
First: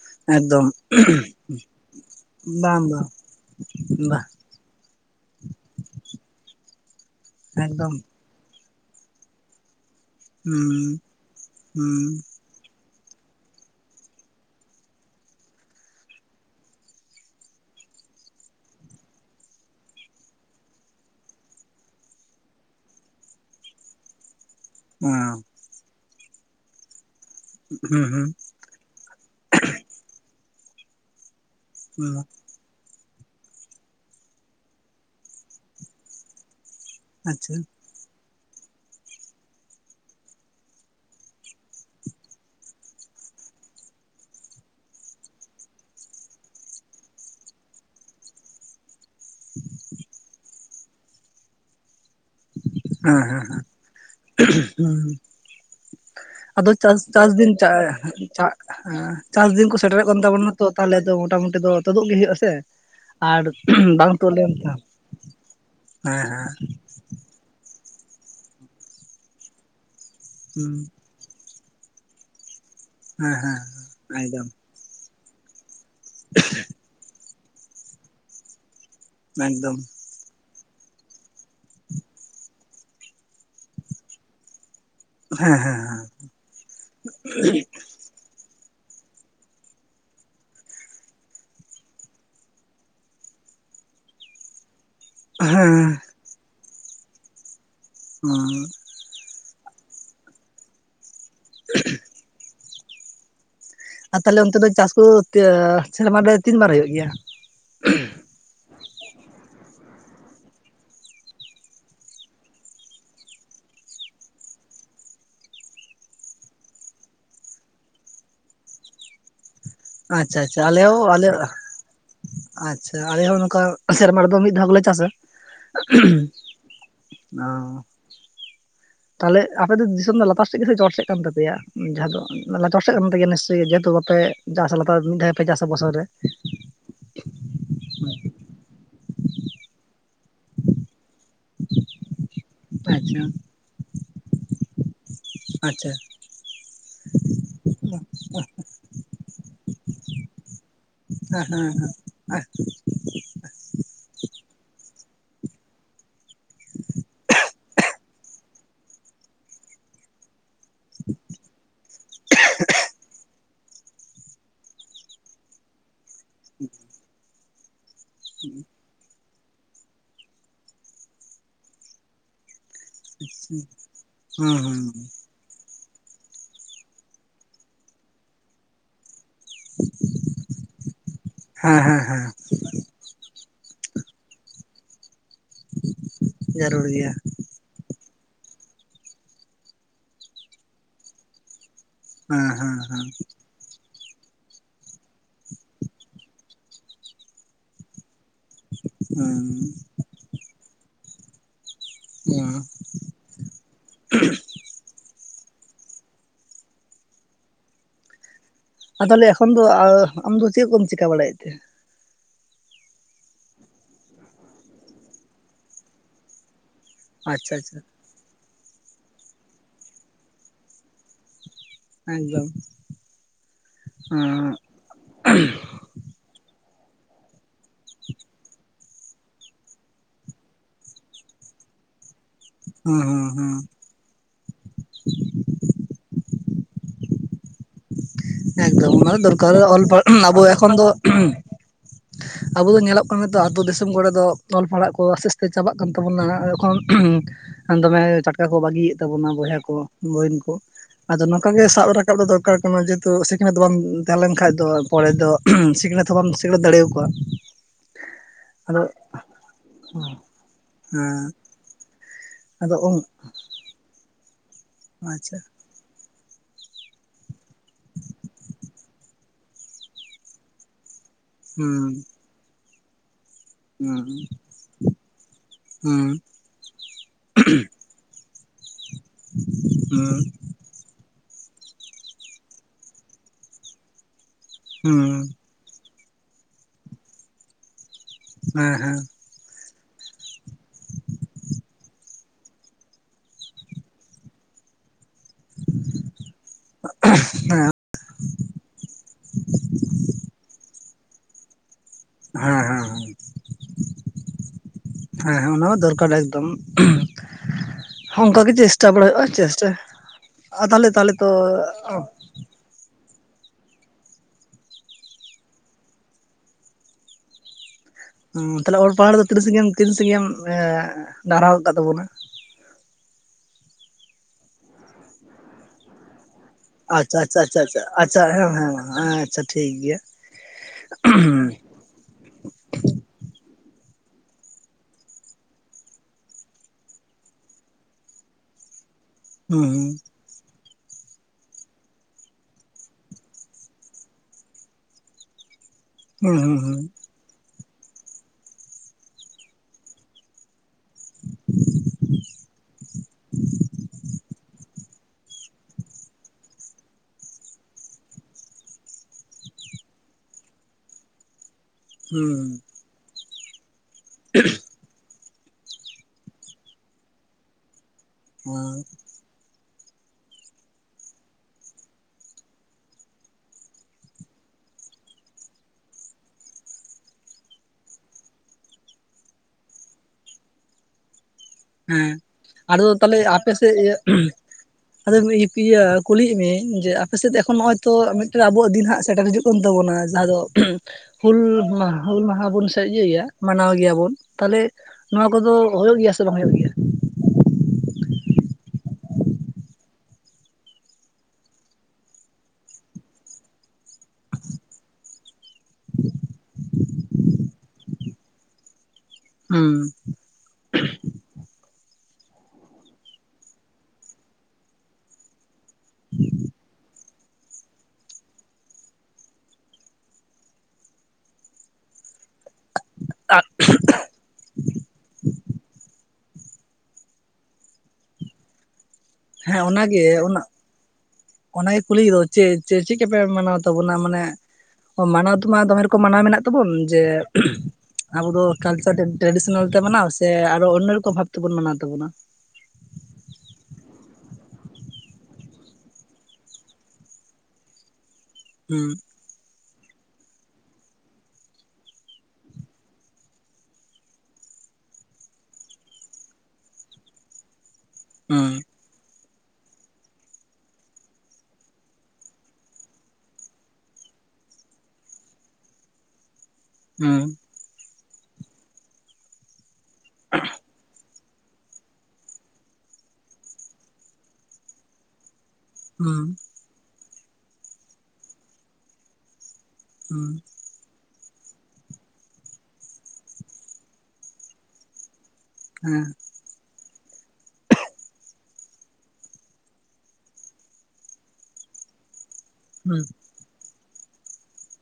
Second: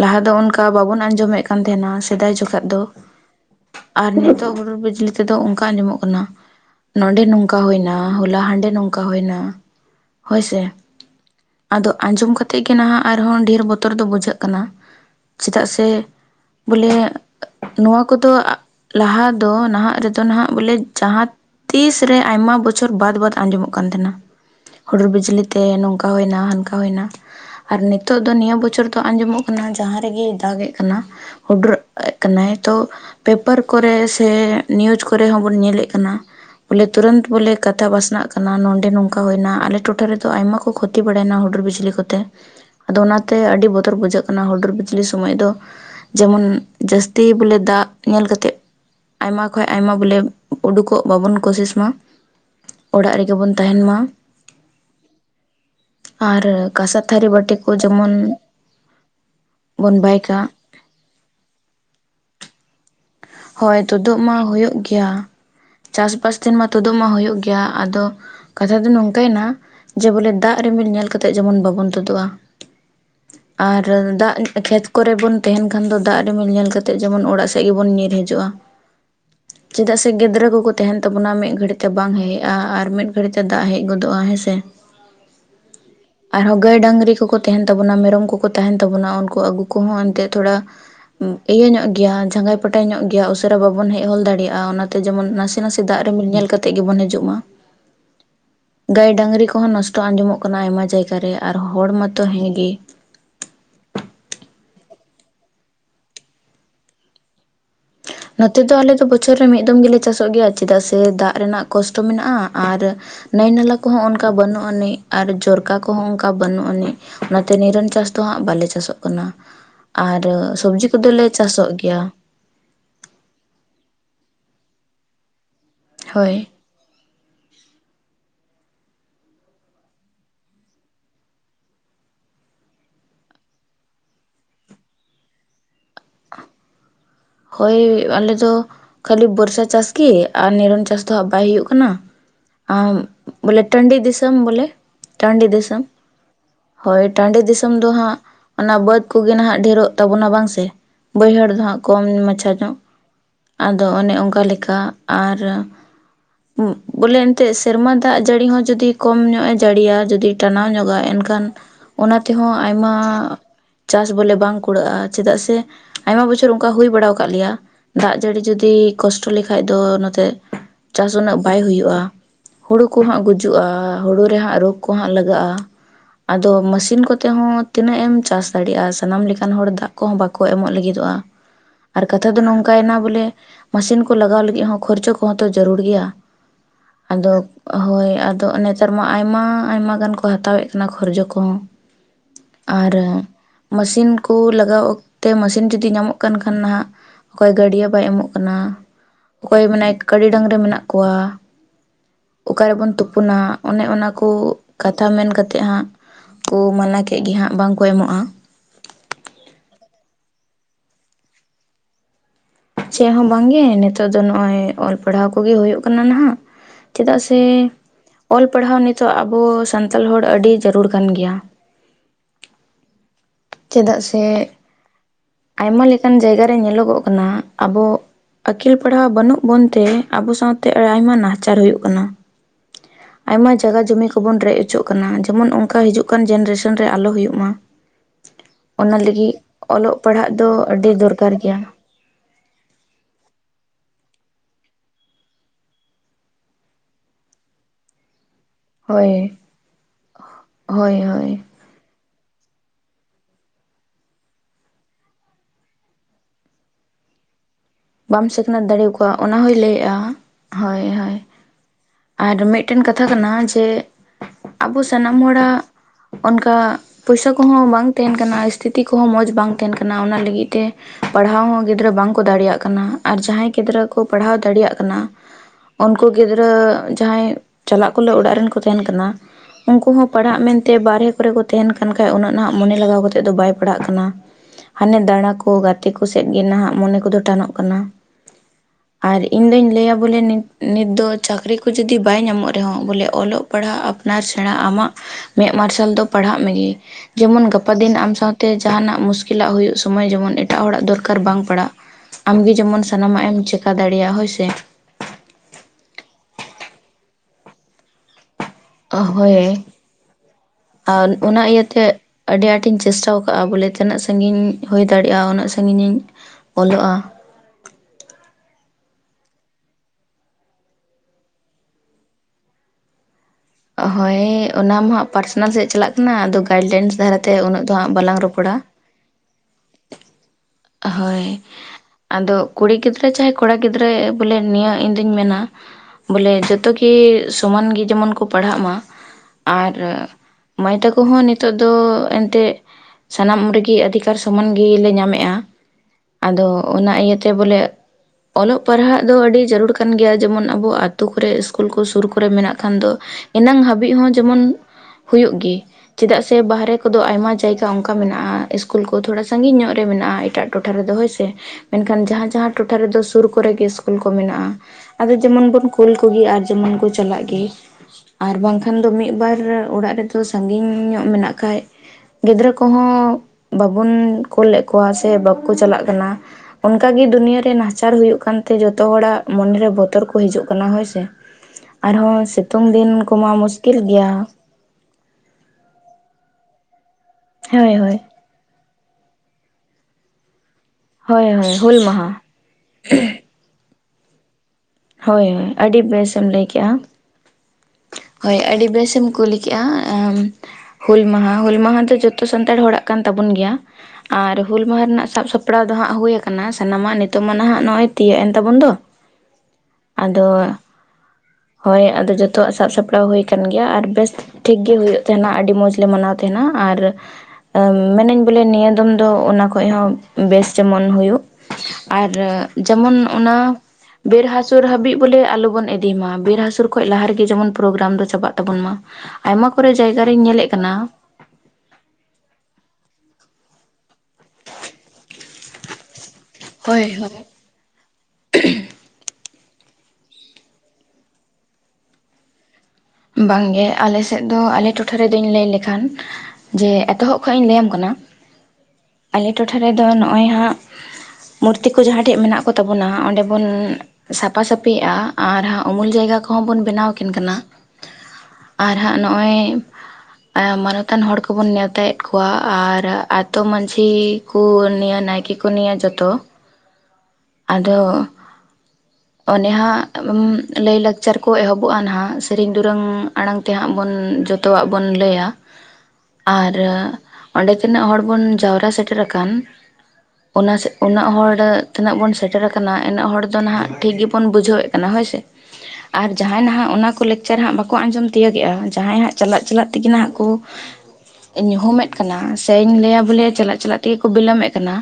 ᱞᱟᱦᱟ ᱫᱚ ᱮᱠᱫᱚᱢ ᱚᱱᱠᱟ ᱵᱟᱵᱚᱱ ᱟᱸᱡᱚᱢᱮᱫ ᱛᱟᱦᱮᱸᱱᱟ ᱥᱮᱫᱟᱭ ᱡᱚᱠᱷᱟ ᱫᱚ ᱵᱟᱝ ᱵᱟᱝ ᱟᱨ ᱵᱟ ᱱᱤᱛᱚᱜ ᱦᱩᱰᱩᱨ ᱵᱤᱡᱞᱤ ᱛᱮᱫᱚ ᱚᱱᱠᱟ ᱟᱸᱡᱚᱢᱚᱜ ᱠᱟᱱᱟ ᱱᱚᱰᱮ ᱱᱚᱝᱠᱟ ᱮᱠᱫᱚᱢ ᱦᱩᱭᱱᱟ ᱦᱚᱞᱟ ᱦᱟᱸᱰᱮ ᱱᱚᱝᱠᱟ ᱦᱩᱭ ᱮᱱᱟ ᱦᱳᱭᱥᱮ ᱦᱩᱸ ᱟᱫᱚ ᱦᱩᱸ ᱟᱸᱡᱚᱢ ᱠᱟᱛᱮᱜ ᱜᱮ ᱱᱟᱦᱟᱜ ᱟᱨᱦᱚᱸ ᱰᱷᱮᱨ ᱵᱚᱛᱚᱨ ᱫᱚ ᱵᱩᱡᱷᱟᱹᱜ ᱠᱟᱱᱟ ᱪᱮᱫᱟᱜ ᱥᱮ ᱵᱚᱞᱮ ᱱᱚᱣᱟ ᱠᱚᱫᱚ ᱞᱟᱦᱟ ᱫᱚ ᱱᱟᱦᱟᱜ ᱨᱮᱫᱚ ᱱᱟᱦᱟᱜ ᱵᱚᱞᱮ ᱡᱟᱦᱟᱸ ᱛᱤᱥ ᱨᱮ ᱟᱭᱢᱟ ᱵᱚᱪᱷᱚᱨ ᱵᱟᱫ ᱵᱟᱫ ᱟᱸᱡᱚᱢᱚᱜ ᱠᱟᱱ ᱛᱟᱦᱮᱱᱟ ᱦᱩᱰᱩᱨ ᱚᱸ ᱵᱤᱡᱽᱞᱤ ᱛᱮ ᱱᱚᱝᱠᱟ ᱦᱩᱭᱱᱟ ᱦᱟᱱᱠᱟ ᱦᱩᱭᱱᱟ ᱟᱨ ᱦᱩᱸ ᱱᱤᱛᱚᱜ ᱦᱩᱸ ᱫᱚ ᱱᱤᱭᱟᱹ ᱵᱚᱪᱷᱚᱨ ᱛᱚ ᱟᱸᱡᱚᱢᱚᱜ ᱠᱟᱱᱟ ᱡᱟᱦᱟᱸ ᱨᱮᱜᱮ ᱫᱟᱜ ᱮᱫ ᱠᱟᱱᱟ ᱦᱩᱰᱩᱨ ᱮᱜ ᱦᱩᱸ ᱠᱟᱱᱟᱭ ᱛᱚ ᱯᱮᱯᱟᱨ ᱠᱚᱨᱮ ᱥᱮ ᱱᱤᱭᱩᱡ ᱠᱚᱨᱮ ᱦᱚᱸᱵᱚᱱ ᱧᱮᱞᱮᱫ ᱠᱟᱱᱟ ᱵᱚᱞᱮ ᱛᱩᱨᱟᱹᱛ ᱵᱚᱞᱮ ᱟᱪᱪᱷᱟ ᱠᱟᱛᱷᱟ ᱯᱟᱥᱱᱟᱜ ᱠᱟᱱᱟ ᱱᱚᱰᱮ ᱱᱚᱝᱠᱟ ᱦᱩᱭᱱᱟ ᱟᱞᱮ ᱴᱚᱴᱷᱟ ᱨᱮᱫᱚ ᱟᱭᱢᱟ ᱠᱚ ᱠᱷᱚᱛᱤ ᱵᱟᱲᱟᱭᱱᱟ ᱦᱩᱰᱩᱨ ᱵᱤᱡᱞᱤ ᱠᱚᱛᱮ ᱟᱫᱚ ᱚᱱᱟᱛᱮ ᱟᱹᱰᱤ ᱵᱚᱛᱚᱨ ᱵᱩᱡᱷᱟᱹᱜ ᱠᱟᱱᱟ ᱦᱩᱰᱩᱨ ᱵᱤᱡᱽᱞᱤ ᱥᱚᱢᱚᱭ ᱫᱚ ᱡᱮᱢᱚᱱ ᱡᱟᱹᱥᱛᱤ ᱵᱚᱞᱮ ᱫᱟᱜ ᱧᱮᱞᱠᱟᱛᱮᱫ ᱟᱭᱢᱟ ᱠᱷᱚᱱ ᱟᱭᱢᱟ ᱵᱚᱞᱮ ᱩᱰᱩᱠᱚᱜ ᱵᱟᱵᱚᱱ ᱠᱳᱥᱤᱥ ᱢᱟ ᱦᱮᱸ ᱚᱲᱟᱜ ᱨᱮᱜᱮ ᱵᱚᱱ ᱛᱟᱦᱮᱱ ᱢᱟ ᱦᱮᱸ ᱦᱮᱸ ᱟᱨ ᱦᱩᱸ ᱟᱫᱚ ᱠᱟᱸᱥᱟ ᱛᱷᱟᱹᱨᱤ ᱪᱟᱥ ᱫᱤᱱ ᱵᱟᱹᱴᱤ ᱪᱟ ᱠᱚ ᱡᱮᱢᱚᱱ ᱪᱟ ᱪᱟᱥ ᱫᱤᱱ ᱠᱚ ᱵᱚᱱ ᱥᱮᱴᱮᱨᱚᱜ ᱵᱟᱭ ᱠᱟᱱ ᱠᱟᱜ ᱛᱟᱵᱚᱱᱟ ᱛᱟᱦᱚᱞᱮ ᱫᱚ ᱢᱚᱴᱟᱢᱩᱴᱤ ᱫᱚ ᱛᱩᱫᱩᱜ ᱜᱮ ᱦᱩᱭᱩᱜ-ᱟ ᱥᱮ ᱟᱨ ᱦᱳᱭ ᱵᱟᱝ ᱛᱩᱫᱩᱜ ᱛᱩᱫ ᱢᱟ ᱞᱮᱱ ᱦᱩᱭᱩᱜ ᱠᱷᱟᱱ ᱜᱮᱭᱟ ᱦᱮᱸ ᱪᱟᱥᱵᱟᱥ ᱦᱮᱸ ᱫᱤᱱ ᱢᱟ ᱛᱚ ᱛᱩᱫᱩᱜ ᱢᱟ ᱦᱩᱭᱩᱜ ᱜᱮᱭᱟ ᱟᱫᱚ ᱠᱟᱛᱷᱟ ᱫᱚ ᱱᱚᱝᱠᱟᱭᱮᱱᱟ ᱡᱮ ᱵᱚᱞᱮ ᱫᱟᱜ ᱦᱩᱸ ᱨᱤᱢᱤᱞ ᱧᱮᱞ ᱠᱟᱛᱮ ᱡᱮᱢᱚᱱ ᱵᱟᱵᱚᱱ ᱛᱩᱫᱩᱜ-ᱟ ᱦᱮᱸ ᱦᱮᱸ ᱟᱨ ᱫᱟᱜ ᱮᱠᱫᱚᱢ ᱠᱷᱮᱛ ᱠᱚᱨᱮ ᱵᱚᱱ ᱛᱟᱦᱮᱱ ᱠᱷᱟᱱ ᱫᱚ ᱫᱟᱜ ᱨᱮᱤᱢᱤᱞ ᱧᱮᱞ ᱠᱟᱛᱮᱫ ᱡᱮᱢᱚᱱ ᱚᱲᱟᱜ ᱥᱮᱫ ᱜᱮᱵᱚᱱ ᱧᱤᱨ ᱦᱤᱡᱩᱜ-ᱟ ᱮᱠᱫᱚᱢ ᱪᱮᱫᱟᱜ ᱥᱮ ᱥᱮ ᱜᱤᱫᱽᱨᱟᱹ ᱠᱚᱠᱚ ᱛᱟᱦᱮᱱ ᱛᱟᱵᱚᱱᱟ ᱢᱤᱫ ᱜᱷᱟᱹᱲᱤᱡ ᱛᱮ ᱵᱟᱝ ᱦᱮᱡ-ᱟ ᱟᱨ ᱢᱤᱫ ᱜᱷᱟᱹᱲᱤᱡ ᱛᱮ ᱫᱟᱜ ᱦᱮᱡ ᱜᱚᱫᱚᱜ-ᱟ ᱦᱮᱸᱥᱮ ᱦᱮᱸ ᱦᱮᱸ ᱦᱮᱸ ᱟᱨᱦᱚᱸ ᱜᱟᱹᱭ ᱰᱟᱝᱨᱤ ᱠᱚᱠᱚ ᱛᱟᱦᱮᱱ ᱛᱟᱵᱚᱱᱟ ᱢᱮᱨᱚᱢ ᱠᱚᱠᱚ ᱛᱟᱦᱮᱱ ᱛᱟᱵᱚᱱᱟ ᱩᱱᱠᱩ ᱟᱹᱜᱩ ᱠᱚᱦᱚᱸ ᱮᱱᱛᱜ ᱛᱷᱚᱲᱟ ᱤᱭᱟᱹ ᱧᱚᱜ ᱜᱮᱭᱟ ᱡᱟᱸᱜᱟᱭ ᱯᱚᱴᱟᱭ ᱧᱚᱜ ᱜᱮᱭᱟ ᱜᱮᱭᱟ ᱩᱥᱟᱹᱨᱟ ᱵᱟᱵᱚᱱ ᱦᱮᱡ ᱦᱚᱞ ᱫᱟᱲᱮᱭᱟᱜ-ᱟ ᱚᱱᱟᱛᱮ ᱡᱮᱢᱚᱱ ᱦᱮᱸ ᱱᱟᱥᱮ ᱱᱟᱥᱮ ᱫᱟᱜ ᱦᱮᱸ ᱨᱮ ᱧᱮᱞ ᱠᱟᱛᱮᱜ ᱜᱮᱵᱚᱱ ᱦᱤᱡᱩᱜ ᱢᱟ [unintelligible] ᱜᱟᱹᱭ ᱰᱟᱹᱝᱨᱤ ᱠᱚᱦᱚᱸ ᱱᱚᱥᱴᱚ ᱟᱸᱡᱚᱢᱚᱜ ᱠᱟᱱᱟ ᱟᱭᱢᱟ ᱡᱟᱭᱜᱟ ᱨᱮ ᱟᱨ ᱦᱚᱲ ᱢᱟᱛᱚ ᱦᱮᱸᱜᱮ ᱟᱨ ᱛᱟᱦᱞᱮ ᱚᱱᱛᱮ ᱫᱚ ᱪᱟᱥ ᱠᱚ ᱥᱮᱨᱢᱟ ᱨᱮ ᱛᱤᱱᱵᱟᱨ ᱦᱩᱭᱩᱜ ᱜᱮᱭᱟ ᱱᱚᱛᱮ ᱫᱚ ᱟᱞᱮ ᱫᱚ ᱵᱚᱪᱷᱚᱨ ᱨᱮ ᱢᱤᱫ ᱫᱚᱢ ᱜᱮᱞᱮ ᱪᱟᱥᱚᱜ ᱜᱮᱭᱟ ᱪᱮᱫᱟᱜ ᱥᱮ ᱫᱟᱜ ᱨᱮᱱᱟᱜ ᱠᱚᱥᱴᱚ ᱢᱮᱱᱟᱜ-ᱟ ᱟᱨ ᱱᱟᱹᱭ ᱱᱟᱞᱟ ᱠᱚᱦᱚᱸ ᱚᱱᱠᱟ ᱵᱟᱹᱱᱩᱜ ᱟᱹᱱᱤᱡ ᱟᱨ ᱡᱚᱨᱠᱟ ᱠᱚᱦᱚᱸ ᱚᱱᱠᱟ ᱵᱟᱹᱱᱩᱜ ᱟᱹᱱᱤᱡ ᱚᱱᱟᱛᱮ ᱱᱤᱨᱚᱱ ᱪᱟᱥ ᱫᱚᱦᱟᱸᱜ ᱵᱟᱞᱮ ᱪᱟᱥᱚᱜ ᱠᱟᱱᱟ ᱟᱨ ᱟᱪᱪᱷᱟ ᱟᱪᱪᱷᱟ ᱟᱞᱮ ᱥᱚᱵᱡᱤ ᱦᱚᱸ ᱠᱚᱫᱚᱞᱮ ᱟᱞᱮ ᱪᱟᱥᱚᱜ ᱜᱮᱭᱟ ᱟᱪᱪᱷᱟ ᱟᱞᱮ ᱦᱚᱸ ᱱᱚᱝᱠᱟ ᱥᱮᱨᱢᱟ ᱨᱮᱫᱚ ᱢᱤᱫ ᱫᱷᱟᱣ ᱜᱮᱞᱮ ᱪᱟᱥ-ᱟ ᱦᱳᱭ ᱚ ᱛᱟᱦᱚᱞᱮ ᱟᱯᱮ ᱫᱚ ᱫᱤᱥᱚᱢ ᱫᱚ ᱞᱟᱛᱟᱨ ᱥᱮᱫ ᱜᱮᱞ ᱪᱚᱴ ᱮᱫ ᱠᱟᱱ ᱛᱟᱯᱮᱭᱟ ᱡᱟᱦᱟᱸ ᱫᱚ ᱞᱟᱛᱟᱨ ᱥᱮᱫ ᱠᱟᱱ ᱛᱟᱮᱭᱟ ᱱᱤᱥᱪᱳᱭ ᱡᱮᱦᱮᱛᱩ ᱵᱟᱯᱮ ᱪᱟᱥ ᱞᱟᱛᱟᱨ ᱞᱟᱛᱟᱨ ᱢᱤᱫ ᱫᱷᱟᱣ ᱯᱮ ᱪᱟᱥᱼᱟ ᱵᱚᱚᱥᱚᱨ ᱨᱮ ᱦᱳᱭ ᱟᱞᱮ ᱫᱚ ᱠᱷᱟᱹᱞᱤ ᱵᱚᱨᱥᱟ ᱪᱟᱥᱜᱤ ᱟᱨ ᱱᱤᱨᱚᱱ ᱪᱟᱥ ᱫᱚᱦᱟᱸᱜ ᱵᱟᱭ ᱦᱩᱭᱩᱜ ᱠᱟᱱᱟ ᱟ ᱟᱪᱪᱷᱟ ᱵᱚᱞᱮ ᱴᱺᱰᱤ ᱫᱤᱥᱚᱢ ᱵᱚᱞᱮ ᱴᱟᱺᱰᱤ ᱫᱤᱥᱚᱢ ᱟᱪᱪᱷᱟ ᱦᱳᱭ ᱴᱟᱺᱰᱤ ᱫᱤᱥᱚᱢ ᱫᱚ ᱦᱟᱸᱜ ᱚᱱᱟ ᱵᱟᱹᱫ ᱠᱚᱜᱮ ᱱᱟᱦᱟᱜ ᱰᱷᱮᱨᱚᱜ ᱛᱟᱵᱚᱱᱟ ᱵᱟᱝᱥᱮ ᱦᱮᱸ ᱵᱟᱹᱭᱦᱟᱹᱲ ᱫᱚ ᱦᱮᱸ ᱦᱟᱸᱜ ᱠᱚᱢ ᱢᱟᱪᱷᱟ ᱧᱚᱜ ᱟᱫᱚ ᱚᱱᱮ ᱚᱱᱠᱟ ᱞᱮᱠᱟ ᱟᱨ ᱵᱚᱞᱮ ᱮᱱᱛᱮᱜ ᱥᱮᱨᱢᱟ ᱫᱟᱜ ᱡᱟᱹᱲᱤ ᱦᱚᱸ ᱡᱩᱫᱤ ᱠᱚᱢ ᱧᱚᱜ ᱮ ᱡᱟᱹᱲᱤᱭᱟ ᱡᱩᱫᱤ ᱴᱟᱱᱟᱣ ᱧᱚᱜᱼᱟ ᱮᱱᱠᱷᱟᱱ ᱚᱱᱟ ᱛᱮᱦᱚᱸ ᱟᱭᱢᱟ ᱪᱟᱥ ᱵᱚᱞᱮ ᱵᱟᱝ ᱠᱩᱲᱟᱹᱜᱼᱟ ᱪᱮᱫᱟᱜ ᱥᱮ ᱟᱭᱢᱟ ᱵᱚᱪ ᱚᱱᱠᱟ ᱦᱩᱭ ᱵᱟᱲᱟ ᱠᱟᱜ ᱞᱮᱭᱟ ᱫᱟᱜ ᱡᱟᱹᱲᱤ ᱡᱩᱫᱤ ᱠᱚᱥᱴᱚ ᱞᱮᱠᱷᱟᱡ ᱫᱚ ᱱᱚᱛᱮ ᱪᱟᱥ ᱩᱱᱟᱹᱜ ᱵᱟᱭ ᱦᱩᱭᱩᱜᱼᱟ ᱦᱩᱲᱩ ᱠᱚᱦᱟᱸᱜ ᱜᱩᱡᱩᱜᱼᱟ ᱦᱩᱲᱩ ᱨᱮ ᱦᱩᱸ ᱦᱟᱸᱜ ᱨᱳᱜᱽ ᱦᱩᱸ ᱠᱚᱦᱟᱸᱜ ᱞᱟᱜᱟᱜᱼᱟ [inaudible] ᱟᱫᱚ ᱢᱟᱥᱤᱱ ᱠᱚᱛᱮ ᱦᱚᱸ ᱛᱤᱱᱟᱹᱜ ᱮᱢ ᱪᱟᱥ ᱫᱟᱲᱮᱭᱟᱜᱼᱟ ᱥᱟᱱᱟᱢ ᱞᱮᱠᱟᱱ ᱦᱚᱲ ᱫᱟᱜ ᱠᱚᱦᱚᱸ ᱵᱟᱠᱚ ᱮᱢᱚᱜ ᱞᱟᱹᱜᱤᱫᱚᱜᱼᱟ ᱦᱮᱸ ᱦᱮᱸ ᱟᱨ ᱦᱮᱸ ᱠᱟᱛᱷᱟ ᱫᱚ ᱱᱚᱝᱠᱟᱭᱮᱱᱟ ᱵᱚᱞᱮ ᱢᱮᱥᱤᱱ ᱠᱚ ᱞᱟᱜᱟᱣ ᱞᱟᱹᱜᱤᱫ ᱦᱚᱸ ᱠᱷᱚᱨᱪᱚ ᱠᱚᱦᱚᱸ ᱛᱚ ᱡᱟᱹᱨᱩᱲ ᱜᱮᱭᱟ ᱡᱟᱹᱨᱩᱲ ᱜᱮᱭᱟ ᱟᱫᱚ ᱦᱳᱭ ᱟᱫᱚ ᱱᱮᱛᱟᱨ ᱢᱟ ᱟᱭᱢᱟ ᱟᱭᱢᱟ ᱜᱟᱱ ᱠᱚ ᱦᱟᱛᱟᱣᱮᱫ ᱠᱟᱱᱟ ᱠᱷᱚᱨᱡᱚ ᱠᱚᱦᱚᱸ ᱦᱮᱸ ᱦᱮᱸ ᱟᱨ ᱦᱮᱸ ᱢᱟᱥᱤᱱ ᱠᱚ ᱞᱟᱜᱟᱣ ᱚᱠᱛᱮ ᱢᱟᱥᱤᱱ ᱡᱩᱫᱤ ᱧᱟᱢᱚᱜ ᱠᱟᱱ ᱠᱷᱟᱱ ᱱᱟᱦᱟᱜ ᱚᱠᱚᱭ ᱜᱟᱹᱰᱭᱟᱹ ᱵᱟᱭ ᱮᱢᱚᱜ ᱠᱟᱱᱟ ᱦᱩᱸ ᱚᱠᱚᱭ ᱢᱮᱱᱟᱭ ᱠᱟᱰᱤ ᱰᱟᱝᱨᱤ ᱢᱮᱱᱟᱜ ᱠᱚᱣᱟ ᱦᱩᱸ ᱚᱠᱟᱨᱮᱵᱚᱱ ᱛᱩᱯᱩᱱᱟ ᱚᱱᱮ ᱚᱱᱟ ᱠᱚ ᱠᱟᱛᱷᱟ ᱢᱮᱱ ᱠᱟᱛᱮᱫ ᱦᱟᱸᱜ ᱠᱚ ᱢᱟᱱᱟ ᱠᱮᱜ ᱜᱮ ᱦᱟᱸᱜ ᱵᱟᱝᱠᱚ ᱮᱢᱚᱜᱼᱟ ᱟ ᱛᱟᱦᱚᱞᱮ ᱮᱠᱷᱚᱱ ᱫᱚ ᱟᱢ ᱫᱚ ᱪᱮᱫ ᱠᱚᱢ ᱪᱮᱠᱟᱹ ᱵᱟᱲᱟᱭᱮᱫ ᱛᱮ ᱪᱮᱫ ᱦᱚᱸ ᱵᱟᱝᱜᱮ ᱱᱤᱛᱚᱜ ᱫᱚ ᱱᱚᱜᱼᱚᱭ ᱚᱞ ᱯᱟᱲᱦᱟᱣ ᱠᱚᱜᱮ ᱦᱩᱭᱩᱜ ᱠᱟᱱᱟ ᱱᱟᱦᱟᱜ ᱪᱮᱫᱟᱜ ᱥᱮ ᱟᱪᱪᱷᱟ ᱟᱪᱪᱷᱟ ᱚᱞ ᱯᱟᱲᱦᱟᱣ ᱱᱤᱛᱚᱜ ᱟᱵᱚ ᱥᱟᱱᱛᱟᱲ ᱦᱚᱲ ᱟᱹᱰᱤ ᱡᱟᱹᱨᱩᱲ ᱠᱟᱱ ᱜᱮᱭᱟ ᱮᱫᱚᱢ ᱪᱮᱫᱟᱜ ᱥᱮ ᱦᱚᱸ ᱟᱭᱢᱟ ᱞᱮᱠᱟᱱ ᱡᱟᱭᱜᱟ ᱨᱮ ᱧᱮᱞᱚᱜᱚᱜ ᱠᱟᱱᱟ ᱟᱵᱚ ᱟᱹᱠᱤᱞ ᱯᱟᱲᱦᱟᱣ ᱵᱟᱹᱱᱩᱜ ᱵᱚᱱᱛᱮ ᱟᱵᱚ ᱥᱟᱶᱛᱮ ᱟᱭᱢᱟ ᱱᱟᱦᱟᱪᱟᱨ ᱦᱩᱭᱩᱜ ᱠᱟᱱᱟ ᱦᱮᱸ ᱟᱭᱢᱟ ᱦᱮᱸ ᱡᱟᱜᱟ ᱡᱚᱢᱤ ᱠᱚ ᱠᱚᱵᱚᱱ ᱨᱮᱡ ᱦᱚᱪᱚᱜ ᱠᱟᱱᱟ ᱡᱮᱢᱚᱱ ᱚᱱᱠᱟ ᱦᱤᱡᱩᱜ ᱠᱟᱱ ᱡᱮᱱᱟᱨᱮᱥᱚᱱ ᱨᱮ ᱟᱞᱚ ᱦᱩᱭᱩᱜ ᱢᱟ ᱮᱠᱫᱚᱢ ᱚᱱᱟ ᱫᱚ ᱞᱟᱹᱜᱤᱫ ᱫᱚᱨᱠᱟᱨ ᱚᱞ ᱚᱞᱚᱜ ᱯᱟᱲ ᱯᱟᱲᱦᱟᱜ ᱟᱵᱚ ᱮᱠᱷᱚᱱ ᱫᱚ ᱟᱹᱰᱤ ᱫᱚᱨᱠᱟᱨ ᱜᱮᱭᱟ ᱟᱵᱚ ᱫᱚ ᱧᱮᱞᱚᱜ ᱠᱟᱱᱟ ᱛᱚ ᱟᱹᱛᱩ ᱫᱤᱥᱚᱢ ᱠᱚᱨᱮ ᱫᱚ ᱚᱞ ᱯᱟᱲᱦᱟᱜ ᱠᱚ ᱟᱥᱛᱮ ᱟᱥᱛᱮ ᱪᱟᱵᱟᱜ ᱠᱟᱱ ᱛᱟᱵᱚᱱᱟ ᱮᱠᱷᱚᱱ ᱟᱱ ᱫᱚᱢᱮ ᱪᱟ ᱠᱟ ᱠᱚ ᱵᱟᱹᱜᱤᱭᱮᱫ ᱦᱳᱭ ᱛᱟᱵᱚᱱᱟ ᱵᱚᱭᱦᱟ ᱠᱚ ᱵᱚᱭᱤᱱ ᱠᱚ ᱦᱳᱭ ᱟᱫᱚ ᱦᱳᱭ ᱱᱚᱝᱠᱟ ᱜᱮ ᱥᱟᱵ ᱨᱟᱠᱟᱵ ᱫᱚ ᱫᱚᱨᱠᱟᱨ ᱠᱟᱱᱟ ᱡᱮ ᱛᱚ ᱥᱤᱠᱷᱱᱟᱹᱛ ᱵᱟᱢ ᱛᱟᱦᱮᱸ ᱞᱮᱱ ᱠᱷᱟᱱ ᱫᱚ ᱯᱚᱨᱮᱫ ᱫᱚ ᱥᱤᱠᱷᱱᱟᱹᱛ ᱦᱚᱸ ᱵᱟᱢ ᱥᱤᱠᱷᱱᱟᱹᱛ ᱫᱟᱲᱮᱭᱟᱠᱚᱣᱟ ᱵᱟᱢ ᱥᱤᱠᱷᱱᱟᱹᱛ ᱟᱫᱚ ᱫᱟᱲᱮ ᱟᱠᱚᱣᱟ ᱚᱱᱟ ᱦᱚᱭ ᱞᱟᱹᱭᱮᱜᱼᱟ ᱦᱳᱭ ᱦᱳᱭ ᱦᱮᱸ ᱟᱨ ᱟᱫᱚ ᱢᱤᱫᱴᱮᱱ ᱠᱟᱛᱷᱟ ᱠᱟᱱᱟ ᱡᱮ ᱟᱵᱚ ᱥᱟᱱᱟᱢ ᱟᱪᱪᱷᱟ ᱦᱚᱲᱟᱜ ᱚᱱᱠᱟ ᱯᱚᱭᱥᱟ ᱠᱚᱦᱚᱸ ᱵᱟᱝ ᱛᱟᱦᱮᱱ ᱠᱟᱱᱟ ᱥᱛᱷᱤᱛᱤ ᱠᱚᱦᱚᱸ ᱢᱚᱸᱡᱽ ᱵᱟᱝ ᱛᱟᱦᱮᱱ ᱠᱟᱱᱟ ᱚᱱᱟ ᱞᱟᱹᱜᱤᱫ ᱛᱮ ᱯᱟᱲᱦᱟᱣ ᱦᱚᱸ ᱜᱤᱫᱽᱨᱟᱹ ᱦᱩᱸ ᱵᱟᱝᱠᱚ ᱫᱟᱲᱮᱭᱟᱜ ᱠᱟᱱᱟ ᱟᱨ ᱡᱟᱦᱟᱸᱭ ᱜᱤᱫᱽᱨᱟᱹ ᱠᱚ ᱦᱩᱸ ᱯᱟᱲᱦᱟᱣ ᱫᱟᱲᱮᱭᱟᱜ ᱠᱟᱱᱟ ᱦᱩᱸ ᱩᱱᱠᱩ ᱜᱤᱫᱽ ᱨᱟᱹ ᱡᱟᱦᱟᱸᱭ ᱪᱟᱞᱟᱜ ᱠᱚᱞᱟᱹ ᱚᱲᱟᱜ ᱨᱮᱱ ᱠᱚ ᱛᱟᱦᱮᱱ ᱠᱟᱱᱟ ᱩᱱᱠᱩ ᱦᱚᱸ ᱦᱩᱸ ᱯᱟᱲᱦᱟᱜ ᱢᱮᱱᱛᱮ ᱵᱟᱨᱦᱮ ᱠᱚᱨᱮ ᱠᱚ ᱛᱟᱦᱮᱱ ᱠᱟᱱ ᱠᱷᱟᱡ ᱩᱱᱟᱹᱜ ᱢᱚᱱᱮ ᱞᱟᱜᱟᱣ ᱠᱟᱛᱮᱜ ᱫᱚ ᱵᱟᱭ ᱯᱟᱲᱟᱜ ᱠᱟᱱᱟ ᱦᱩᱸ ᱦᱟᱱᱮ ᱫᱟᱬᱟ ᱠᱚ ᱜᱟ ᱛᱮ ᱠᱚᱥᱮᱫ ᱜᱮ ᱱᱟᱦᱟᱜ ᱢᱚᱱᱮ ᱠᱚᱫᱚ ᱴᱟᱱᱚᱜ ᱠᱟᱱᱟ ᱦᱮᱸ ᱦᱮᱸ ᱟᱨ ᱤᱧ ᱫᱚᱧ ᱞᱟᱹᱭᱟ ᱵᱚᱞᱮ ᱱᱤᱛ ᱫᱚ ᱪᱟᱹᱠᱨᱤ ᱠᱚ ᱡᱩᱫᱤ ᱵᱟᱭ ᱧᱟᱢᱚᱜ ᱨᱮᱦᱚᱸ ᱵᱚᱞᱮ ᱚᱞᱚᱜ ᱯᱟᱲᱦᱟᱜ ᱟᱯᱱᱟᱨ ᱥᱮᱬᱟ ᱟᱢᱟᱜ ᱢᱮᱫ ᱢᱟᱨᱥᱟᱞ ᱫᱚ ᱯᱟᱲᱦᱟᱜ ᱢᱮᱜᱮ ᱡᱮᱢᱚᱱ ᱜᱟᱯᱟ ᱫᱤᱱ ᱟᱢ ᱥᱟᱶᱛᱮ ᱡᱟᱦᱟᱱᱟᱜ ᱢᱩᱥᱠᱤᱞᱟᱜ ᱦᱩᱭᱩᱜ ᱥᱚᱢᱚᱭ ᱡᱮᱢᱚᱱ ᱮᱴᱟᱜ ᱦᱚᱲᱟᱜ ᱫᱚᱨᱠᱟᱨ ᱵᱟᱝ ᱯᱟᱲᱟᱜ ᱟᱢᱜᱮ ᱦᱮᱸ ᱡᱮᱢᱚᱱ ᱦᱮᱸ ᱥᱟᱱᱟᱢᱟᱜ ᱮᱢ ᱪᱮᱠᱟ ᱫᱟᱲᱮᱭᱟᱜ ᱦᱳᱭ ᱥᱮ ᱦᱮᱸ ᱦᱮᱸ ᱚᱱᱟ ᱦᱚᱸ ᱫᱚᱨᱠᱟᱨᱟ ᱮᱠᱫᱚᱢ ᱚᱱᱠᱟ ᱜᱮ ᱪᱮᱥ ᱴᱟ ᱵᱟᱲᱟ ᱦᱩᱭᱩᱜᱼᱟ ᱦᱳᱭ ᱪᱮᱥᱴᱟᱭ ᱟ ᱛᱟᱦᱚᱞᱮ ᱟᱨ ᱛᱟᱦᱚᱞᱮ ᱛᱚ ᱚᱱᱟ ᱤᱭᱟᱹᱛᱮ ᱟᱹᱰᱤ ᱟᱸᱴ ᱤᱧ ᱪᱮᱥᱴᱟ ᱟᱠᱟᱜᱼᱟ ᱵᱚᱞᱮ ᱛᱤᱱᱟᱹᱜ ᱥᱟᱺᱜᱤᱧ ᱦᱩᱭ ᱫᱟᱲᱮᱭᱟᱜᱼᱟ, ᱩᱱᱟᱹᱜ ᱥᱟᱺᱜᱤᱧᱤᱧ ᱚᱞᱚᱜᱼᱟ᱾ ᱩᱸ ᱛᱟᱦᱞᱮ ᱚᱞ ᱯᱟᱲᱦᱟᱲ ᱫᱚ ᱛᱤᱨᱤᱥ ᱥᱟᱸᱜᱤᱧ ᱮᱢ ᱛᱤᱨᱤᱥᱜᱮᱢ ᱮᱸ ᱰᱟᱨᱦᱟᱣ ᱠᱟᱫ ᱛᱟᱵᱚᱱᱟ? ᱦᱳᱭ ᱚᱱᱟ ᱢᱟ ᱦᱟᱜ ᱯᱟᱨᱥᱚᱱᱟᱞ ᱥᱮᱫ ᱪᱟᱞᱟᱜ ᱟᱫᱚ ᱜᱟᱭᱤᱰᱞᱟᱭᱤᱱᱥ ᱟᱪᱪᱷᱟ ᱫᱷᱟᱨᱟ ᱛᱮ ᱟᱪᱪᱷᱟ ᱟᱪᱪᱷᱟ ᱩᱱᱟᱹᱜ ᱫᱚ ᱟᱪᱪᱷᱟ ᱦᱟᱸᱜ ᱵᱟᱞᱟᱝ ᱟᱪᱪᱷᱟ ᱦᱮᱸ ᱨᱚᱯᱚᱲᱟ ᱾ ᱦᱮᱸ ᱟᱪᱪᱷᱟ ᱴᱷᱤᱠ ᱜᱮᱭᱟ ᱦᱳᱭ ᱾ ᱟᱫᱚ ᱠᱩᱲᱤ ᱜᱤᱫᱽᱨᱟᱹ ᱪᱟᱦᱮ ᱠᱚᱲᱟ ᱜᱤᱫᱽᱨᱟᱹ ᱵᱚᱞᱮ ᱱᱤᱭᱟᱹ ᱤᱧᱫᱩᱧ ᱢᱮᱱᱟ, ᱵᱚᱞᱮ ᱡᱚᱛᱚ ᱜᱮ ᱥᱚᱢᱟᱱ ᱜᱮ ᱡᱮᱢᱚᱱ ᱠᱚ ᱯᱟᱲᱦᱟᱜ ᱢᱟ ᱦᱩᱸ ᱟᱨ ᱢᱟᱹᱭ ᱛᱟᱠᱚ ᱦᱚᱸ ᱱᱤᱛᱚᱜ ᱫᱚ ᱮᱱᱛᱮᱫ ᱥᱟᱱᱟᱢ ᱨᱮᱜᱮ ᱚᱫᱷᱤᱠᱟᱨ ᱥᱚᱢᱟᱱ ᱜᱮᱞᱮ ᱧᱟᱢᱮᱫᱼᱟ, ᱦᱩᱸ ᱟᱫᱚ ᱦᱩᱸ ᱦᱩᱸ ᱚᱱᱟ ᱤᱭᱟᱹᱛᱮ ᱵᱚᱞᱮ ᱚᱞᱚᱜ ᱯᱟᱲᱦᱟᱜ ᱫᱚ ᱟᱹᱰᱤ ᱡᱟᱹᱨᱩᱲ ᱠᱟᱱ ᱜᱮᱭᱟ, ᱡᱮᱢᱚᱱ ᱟᱵᱚ ᱟᱛᱩ ᱠᱚᱨᱮᱜ ᱤᱥᱠᱩᱞ ᱠᱚ ᱥᱩᱨ ᱠᱚᱨᱮ ᱢᱮᱱᱟᱜ ᱠᱷᱟᱱ ᱫᱚ, ᱮᱱᱟᱝ ᱦᱟᱹᱵᱤᱡ ᱦᱚᱸ ᱡᱮᱢᱚᱱ ᱦᱩᱭᱩᱜ ᱜᱤ ᱾ ᱪᱮᱫᱟᱜ ᱥᱮ ᱵᱟᱦᱨᱮ ᱠᱚᱫᱚ ᱟᱭᱢᱟ ᱡᱟᱭᱜᱟ ᱚᱱᱠᱟ ᱢᱮᱱᱟᱜᱼᱟ, ᱤᱥᱠᱩᱞ ᱠᱚ ᱛᱷᱚᱲᱟ ᱥᱟᱺᱜᱤᱧ ᱧᱚᱜ ᱨᱮ ᱢᱮᱱᱟᱜᱼᱟ ᱾ ᱮᱴᱟᱜᱟᱜ ᱴᱟᱴᱷᱟ ᱨᱮᱫᱚ ᱦᱳᱭ ᱥᱮ, ᱢᱮᱱᱠᱷᱟᱱ ᱦᱩᱸ ᱡᱟᱦᱟᱸ ᱡᱟᱦᱟᱸᱴᱚᱴᱷᱟ ᱨᱮᱫᱚ ᱥᱩᱨ ᱠᱚᱨᱮ ᱜᱮ ᱤᱥᱠᱩᱞ ᱠᱚ ᱢᱮᱱᱟᱜᱼᱟ ᱾ ᱟᱫᱚ ᱡᱮᱢᱚᱱ ᱵᱚᱱ ᱠᱩᱞ ᱠᱚᱜᱮ ᱟᱨ ᱡᱮᱢᱚᱱ ᱠᱚ ᱪᱟᱞᱟᱜ ᱜᱮ ᱾ ᱟᱨ ᱦᱩᱸ ᱵᱟᱝᱠᱷᱟᱱ ᱫᱚ ᱢᱤᱫᱵᱟᱨ ᱚᱲᱟᱜ ᱨᱮᱫᱚ ᱥᱟᱜᱤᱧ ᱧᱚᱜ ᱢᱮᱱᱟᱜ ᱠᱷᱟᱡ ᱜᱤᱫᱽᱨᱟᱹ ᱠᱚᱦᱚᱸ ᱵᱟᱵᱚᱱ ᱠᱳᱞ ᱞᱮᱫ ᱠᱚᱣᱟ ᱥᱮ ᱵᱟᱠᱚ ᱪᱟᱞᱟᱜ ᱠᱟᱱᱟ, ᱚᱱᱠᱟ ᱜᱮ ᱫᱩᱱᱭᱟᱹ ᱨᱮ ᱱᱟᱦᱟᱪᱟᱨ ᱦᱩᱭᱩᱜ ᱠᱟᱱᱛᱮ ᱡᱚᱛᱚ ᱦᱚᱲᱟᱜ ᱢᱚᱱᱮ ᱨᱮ ᱵᱚᱛᱚᱨ ᱠᱚ ᱦᱤᱡᱩᱜ ᱠᱟᱱᱟ ᱦᱳᱭ ᱥᱮ᱾ [inaudible] ᱟᱨᱦᱚᱸ ᱥᱤᱛᱩᱝ ᱟᱫᱚ ᱫᱤᱱ ᱛᱟᱦᱚᱞᱮ ᱠᱚᱢᱟ ᱟᱯᱮᱥᱮᱫ ᱢᱩᱥᱠᱤᱞ ᱜᱮᱭᱟ ᱾ ᱟᱫᱚ ᱤ ᱯᱤᱭᱟᱹ ᱠᱩᱞᱤᱭᱮᱫ ᱢᱮᱭᱟ, ᱡᱮ ᱟᱯᱮ ᱥᱮᱫ ᱮᱠᱷᱚᱱ ᱦᱳᱭ ᱱᱚᱜᱚᱭ ᱛᱚ ᱦᱳᱭ ᱢᱤᱫ ᱟᱵᱚᱣᱟᱜ ᱫᱤᱱ ᱦᱟᱸᱜ ᱥᱮᱴᱮᱨ ᱦᱤᱡᱩᱜ ᱠᱟᱱ ᱛᱟᱵᱚᱱᱟ, ᱡᱟᱦᱟᱸ ᱫᱚ ᱦᱩᱞ ᱢᱟᱦ ᱦᱩᱞ ᱢᱟᱦᱟ ᱵᱚᱱ ᱤᱭᱟᱹᱭᱟ ᱢᱟᱱᱟᱣ ᱜᱮᱭᱟᱵᱚᱱ, ᱛᱟᱞᱦᱮ ᱦᱳᱭ ᱦᱳᱭ, ᱟᱹᱰᱤ ᱵᱮᱥᱮᱢ ᱞᱟᱹᱭ ᱠᱮᱜᱼᱟ ᱾ ᱦᱳᱭ, ᱟᱹᱰᱤ ᱵᱮᱥᱢ ᱠᱩᱞᱤ ᱠᱮᱜᱼᱟ ᱾ ᱦᱩᱞ ᱢᱟᱦᱟ ᱾ ᱦᱩᱞ ᱢᱟᱦᱟ ᱫᱚ ᱡᱚᱛᱚ ᱥᱟᱱᱛᱟᱲ ᱦᱚᱲᱟᱜ ᱠᱟᱱ ᱛᱟᱵᱚᱱ ᱜᱮᱭᱟ ᱾ ᱟᱨ ᱦᱩᱞ ᱢᱟᱦᱟ ᱨᱮᱱᱟᱜ ᱥᱟᱵ ᱥᱟᱯᱲᱟᱣ ᱫᱚ ᱦᱟᱸᱜ ᱦᱩᱭ ᱟᱠᱟᱱᱟ, ᱥᱟᱱᱟᱢᱟᱜ ᱱᱤᱛᱚᱜ ᱢᱟ ᱱᱟᱦᱜ ᱱᱚᱜᱼᱚᱭ ᱛᱤᱭᱳᱟᱹᱜ ᱮᱱ ᱛᱟᱵᱚᱱ ᱫᱚ ᱾ [inaudible] ᱟᱫᱚ ᱦᱳᱭ ᱟᱫᱚ ᱡᱚ ᱛᱚᱣᱟᱜ ᱥᱟᱵ ᱥᱟᱯᱲᱟᱣ ᱦᱩᱭ ᱟᱠᱟᱱ ᱜᱮᱭᱟ ᱟᱨ ᱵᱮᱥ ᱴᱷᱤᱠ ᱜᱮ ᱦᱩᱭᱩᱜ ᱛᱟᱦᱮᱱᱟ ᱟᱹᱰᱤ ᱢᱚᱡᱽ ᱞᱮ ᱢᱟᱱᱟᱣ ᱛᱟᱦᱮᱸᱱᱟ, ᱟᱨ ᱢᱮᱱ ᱤᱧ ᱵᱚᱞᱮ ᱱᱤᱭᱟᱹ ᱫᱚᱢ ᱫᱚ ᱚᱱᱟ ᱠᱷᱚᱡ ᱦᱚᱸ ᱵᱮᱥ ᱡᱮᱢᱚᱱ ᱦᱩᱭᱩᱜ ᱾ ᱟᱨ ᱡᱮᱢᱚᱱ ᱚᱱᱟ ᱵᱮᱨ ᱦᱟᱹᱥᱩᱨ ᱦᱟᱹᱵᱤᱡ ᱵᱚᱞᱮ ᱟᱞᱚᱵᱚᱱ ᱤᱫᱤ ᱢᱟ, ᱵᱮᱨ ᱦᱟᱹᱥᱩᱨ ᱠᱷᱚᱡ ᱞᱟᱦᱟ ᱨᱮᱜᱮ ᱡᱮᱢᱚᱱ ᱯᱨᱳᱜᱨᱟᱢ ᱫᱚ ᱪᱟᱵᱟᱜ ᱛᱟᱵᱚᱱ ᱢᱟ, ᱟᱭᱢᱟ ᱦᱮᱸ ᱠᱚᱨᱮ ᱡᱟᱭᱜᱟ ᱚᱱᱟᱜᱮ ᱨᱤᱧ ᱧᱮᱞᱮᱫ ᱠᱟᱱᱟ ᱾ ᱚᱱᱟ ᱜᱮ ᱠᱩᱞᱤ ᱫᱚ, ᱪᱮ ᱪᱮᱫ ᱠᱟᱯᱮ ᱢᱟᱱᱟᱣ ᱛᱟᱵᱚᱱᱟ? ᱢᱟᱱᱮ ᱢᱟᱱᱟᱣ ᱫᱚ ᱢᱟ ᱫᱚᱢᱮ ᱠᱚ ᱢᱟᱱᱟᱣ ᱢᱮᱱᱟᱜ ᱛᱟᱵᱚᱱ ᱦᱳᱭ ᱾ ᱡᱮ ᱦᱳᱭ ᱟᱵᱚ ᱫᱚ ᱠᱟᱞᱪᱟᱨ ᱴᱨᱟᱰᱤᱥᱚᱱᱟᱞ ᱛᱮ ᱢᱟᱱᱟᱣ ᱥᱮ ᱟᱨᱚ ᱚᱱᱱᱚ ᱨᱚᱠᱚᱢ ᱵᱷᱟᱵ ᱛᱮᱵᱩᱱ ᱢᱟᱱᱟᱣ ᱛᱟᱵᱚᱱᱟ ᱾ ᱵᱟᱝᱜᱮ, ᱟᱞᱮ ᱥᱮᱫ ᱫᱚ ᱟᱞᱮ ᱴᱚᱴᱷᱟ ᱨᱮᱫᱚᱧ ᱞᱟᱹᱭ ᱞᱮᱠᱷᱟᱱ ᱡᱮ, ᱮᱛᱚᱦᱚᱵ ᱠᱷᱚᱱ ᱤᱧ ᱞᱟᱹᱭᱟᱢ ᱠᱟᱱᱟ ᱾ ᱦᱩᱸ ᱾ ᱟᱞᱮ ᱴᱚᱴᱷᱟ ᱨᱮᱫᱚ ᱱᱚᱜᱼᱚᱭ ᱦᱟᱸᱜ, ᱢᱩᱨᱛᱤ ᱠᱚ ᱡᱟᱦᱟᱸ ᱴᱷᱮᱡ ᱢᱮᱱᱟᱜ ᱠᱚᱛᱟᱵᱚᱱᱟ, ᱚᱸᱰᱮ ᱵᱚᱱ ᱥᱟᱯᱷᱟᱥᱟᱹᱯᱷᱤᱭᱜᱼᱟ ᱟᱨ ᱦᱟᱸᱜ ᱩᱢᱩᱞ ᱡᱟᱭᱜᱟ ᱠᱚᱦᱚᱸ ᱵᱚᱱ ᱵᱮᱱᱟᱣᱠᱤᱱ ᱠᱟᱱᱟ ᱾ ᱦᱩᱸ ᱾ ᱟᱨ ᱦᱟᱸᱜ ᱱᱚᱜᱼᱚᱭ ᱢᱟᱱᱚᱛᱟᱱ ᱦᱚᱲ ᱠᱚᱵᱚᱱ ᱱᱮᱣᱛᱟᱭᱮᱫ ᱠᱚᱣᱟ ᱟᱨ ᱟᱛᱳ ᱢᱟᱺᱡᱷᱤ ᱦᱩ ᱱᱤᱭᱮ ᱠᱚ ᱱᱤᱭᱟᱹ ᱱᱟᱭᱠᱮ ᱠᱚ ᱱᱤᱭᱮ ᱡᱚᱛᱚ᱾ ᱦᱩᱸ ᱾ ᱟᱫᱚ ᱚᱱᱮ ᱦᱟᱸᱜ ᱞᱟᱹᱭ ᱞᱟᱠᱪᱟᱨ ᱠᱚ ᱮᱦᱚᱵᱚᱜᱼᱟ ᱱᱟᱦᱜ, ᱥᱮᱨᱮᱧ ᱫᱩᱨᱟᱹᱝ ᱟᱲᱟᱝ ᱛᱮ ᱦᱟᱸᱜ ᱵᱚᱱ ᱡᱚᱛᱚᱣᱟᱜ ᱵᱚᱱ ᱞᱟᱹᱭᱟ ᱦᱩᱸ ᱟᱨ ᱟᱨ ᱚᱸᱰᱮ ᱛᱤᱱᱟᱹᱜ ᱦᱚᱲ ᱵᱚᱱ ᱡᱟᱣᱨᱟ ᱥᱮᱴᱮᱨ ᱟᱠᱟᱱ ᱦᱩᱸ ᱚᱱᱟ ᱥᱮᱫ ᱩᱱᱟᱹᱜ ᱦᱚᱲ ᱛᱤᱱᱟᱹᱜ ᱵᱚᱱ ᱥᱮᱴᱮᱨ ᱟᱠᱟᱱᱟ ᱩᱱᱟᱹᱜ ᱦᱚᱲ ᱫᱚ ᱱᱟᱦᱜ ᱴᱷᱤᱠ ᱜᱮᱵᱚᱱ ᱵᱩᱡᱷᱟᱹᱣᱮᱫ ᱠᱟᱱᱟ, ᱦᱳᱭ ᱥᱮ ᱾ ᱦᱮᱸ ᱟᱨ ᱡᱟᱦᱟᱸᱭ ᱱᱟᱦᱜ ᱚᱱᱟ ᱠᱚ ᱪᱟᱨ ᱦᱟᱸᱜ ᱵᱟᱠᱚ ᱟᱸᱡᱚᱢ ᱛᱤᱭᱟᱹᱜᱮᱜ-ᱟ ᱡᱟᱦᱟᱸᱭ ᱦᱟᱸᱜ ᱪᱟᱞᱟᱜ ᱪᱟᱞᱟᱜ ᱛᱮᱜᱮ ᱱᱟᱜ ᱠᱚ ᱧᱩᱦᱩᱢᱮᱫ ᱥᱮᱧ ᱞᱟᱹᱭᱟ ᱦᱩᱸ ᱵᱚᱞᱮ ᱪᱟᱞᱟᱜ ᱪᱟᱞᱟᱜ ᱛᱮᱜᱮ ᱠᱚ ᱵᱤᱞᱚᱢᱮᱫ ᱠᱟᱱᱟ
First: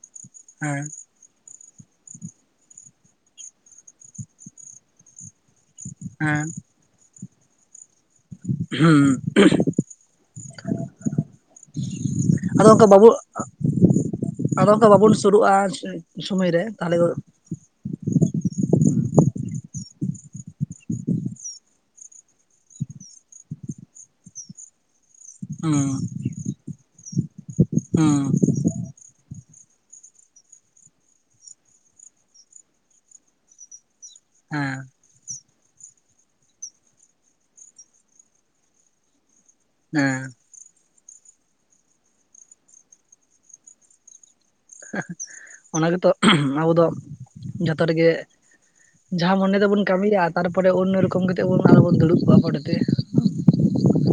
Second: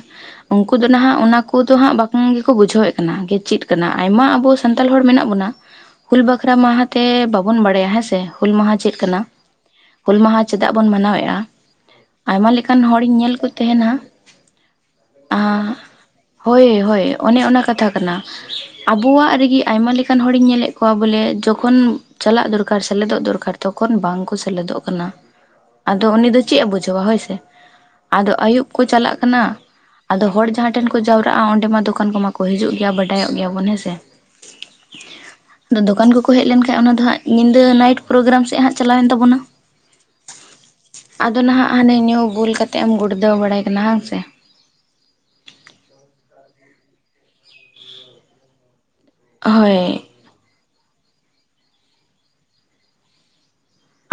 ᱩᱱᱠᱩ ᱦᱮᱸ ᱫᱚ ᱱᱟᱦᱟᱜ ᱚᱱᱟ ᱩᱱᱠᱩ ᱫᱚ ᱦᱟᱸᱜ ᱵᱟᱝ ᱜᱮᱠᱚ ᱵᱩᱡᱷᱟᱹᱣ ᱮᱫ ᱠᱟᱱᱟ ᱜᱮ ᱪᱮᱫ ᱠᱟᱱᱟ ᱟᱭᱢᱟ ᱟᱵᱚ ᱥᱟᱱᱛᱟᱲ ᱦᱚᱲ ᱢᱮᱱᱟᱜ ᱵᱚᱱᱟ ᱦᱩᱞ ᱦᱮᱸ ᱵᱟᱠᱷᱨᱟ ᱢᱟᱦᱟ ᱛᱮ ᱵᱟᱵᱚᱱ ᱵᱟᱲᱟᱭᱟ ᱦᱮᱸ ᱥᱮ ᱦᱩᱞ ᱢᱟᱦᱟ ᱪᱮᱫ ᱦᱩᱸ ᱠᱟᱱᱟ ᱦᱩᱞ ᱢᱟᱦᱟ ᱪᱮᱫᱟᱜ ᱵᱚᱱ ᱢᱟᱱᱟᱣᱮᱫ-ᱟ ᱟᱭᱢᱟ ᱟᱫᱚ ᱞᱮᱠᱟᱱ ᱚᱱᱠᱟ ᱵᱟᱵᱚ ᱦᱚᱲᱤᱧ ᱧᱮᱞ ᱠᱩ ᱛᱮᱦᱮᱱᱟ ᱟᱫᱚ ᱚᱱᱠᱟ ᱵᱟᱵᱚᱱ ᱥᱩᱨᱩᱜᱼᱟ ᱥᱚᱢᱚᱭ ᱨᱮ ᱦᱳᱭ ᱛᱟᱦᱚᱞᱮ ᱦᱳᱭ ᱫᱚ ᱚᱱᱮ ᱚᱱᱟ ᱠᱟᱛᱷᱟ ᱠᱟᱱᱟ ᱟᱵᱚᱣᱟᱜ ᱨᱮᱜᱤ ᱟᱭᱢᱟ ᱞᱮᱠᱟᱱ ᱦᱚᱲᱤᱧ ᱧᱮᱞᱮᱫ ᱠᱚᱣᱟ ᱵᱚᱞᱮ ᱡᱚᱠᱷᱚᱱ ᱪᱟᱞᱟᱜ ᱫᱚᱨᱠᱟᱨ ᱥᱮᱞᱮᱫᱚᱜ ᱫᱚᱨᱠᱟᱨ ᱛᱚᱠᱷᱚᱱ ᱵᱟᱝ ᱠᱚ ᱥᱮᱞᱮᱫᱚᱜ ᱠᱟᱱᱟ ᱦᱩᱸ ᱟᱫᱚ ᱩᱱᱤ ᱫᱚ ᱪᱮᱫ ᱮ ᱵᱩᱡᱷᱟᱹᱣᱟ ᱦᱳᱭ ᱥᱮ ᱦᱩᱸ ᱟᱫᱚ ᱟᱹᱭᱩᱵ ᱠᱚ ᱪᱟᱞᱟᱜ ᱠᱟᱱᱟ ᱟᱫᱚ ᱦᱚᱲ ᱡᱟᱦᱟᱸ ᱴᱷᱮᱱ ᱠᱚ ᱡᱟᱣᱨᱟᱜ-ᱟ ᱚᱸᱰᱮ ᱢᱟ ᱫᱚᱠᱟᱱ ᱠᱚᱢᱟ ᱠᱚ ᱦᱤᱡᱩᱜ ᱜᱮᱭᱟ ᱵᱟᱰᱟᱭᱚᱜ ᱜᱮᱭᱟᱵᱚᱱ ᱦᱮᱸ ᱥᱮ ᱦᱮᱸ ᱟᱫᱚ ᱫᱚᱠᱟᱱ ᱠᱚᱠᱚ ᱦᱮᱡ ᱞᱮᱱᱠᱷᱟᱱ ᱚᱱᱟ ᱫᱚ ᱦᱟᱸᱜ ᱧᱤᱫᱟᱹ ᱱᱟᱭᱤᱴ ᱯᱨᱳᱜᱨᱟᱢ ᱥᱮᱫ ᱦᱟᱸᱜ ᱪᱟᱞᱟᱣᱮᱱ ᱛᱟᱵᱚᱱᱟ ᱾ ᱦᱮᱸ ᱾ ᱟᱫᱚ ᱱᱟᱦᱜ ᱦᱟᱱᱮ ᱧᱩ ᱵᱩᱞ ᱠᱟᱛᱮ ᱮᱢ ᱜᱩᱲᱫᱟᱹᱣ ᱵᱟᱲᱟᱭ ᱠᱟᱱᱟ, ᱵᱟᱝ ᱥᱮ [inaudible] ᱚᱱᱟ ᱜᱮᱛᱚ ᱟᱵᱚ ᱫᱚ ᱡᱚᱛᱚ ᱨᱮᱜᱮ ᱡᱟᱦᱟᱸ ᱢᱚᱱᱮ ᱫᱚᱵᱚᱱ ᱦᱳᱭ ᱠᱟᱹᱢᱤᱭᱟ ᱛᱟᱨᱯᱚᱨᱮ ᱚᱱᱱᱚ ᱨᱚᱠᱚᱢ ᱠᱟᱛᱮᱫ ᱵᱚᱱ ᱟᱨᱚ ᱵᱚᱱ ᱫᱩᱲᱩᱵ ᱠᱚᱜᱟ ᱯᱳᱰᱛᱮ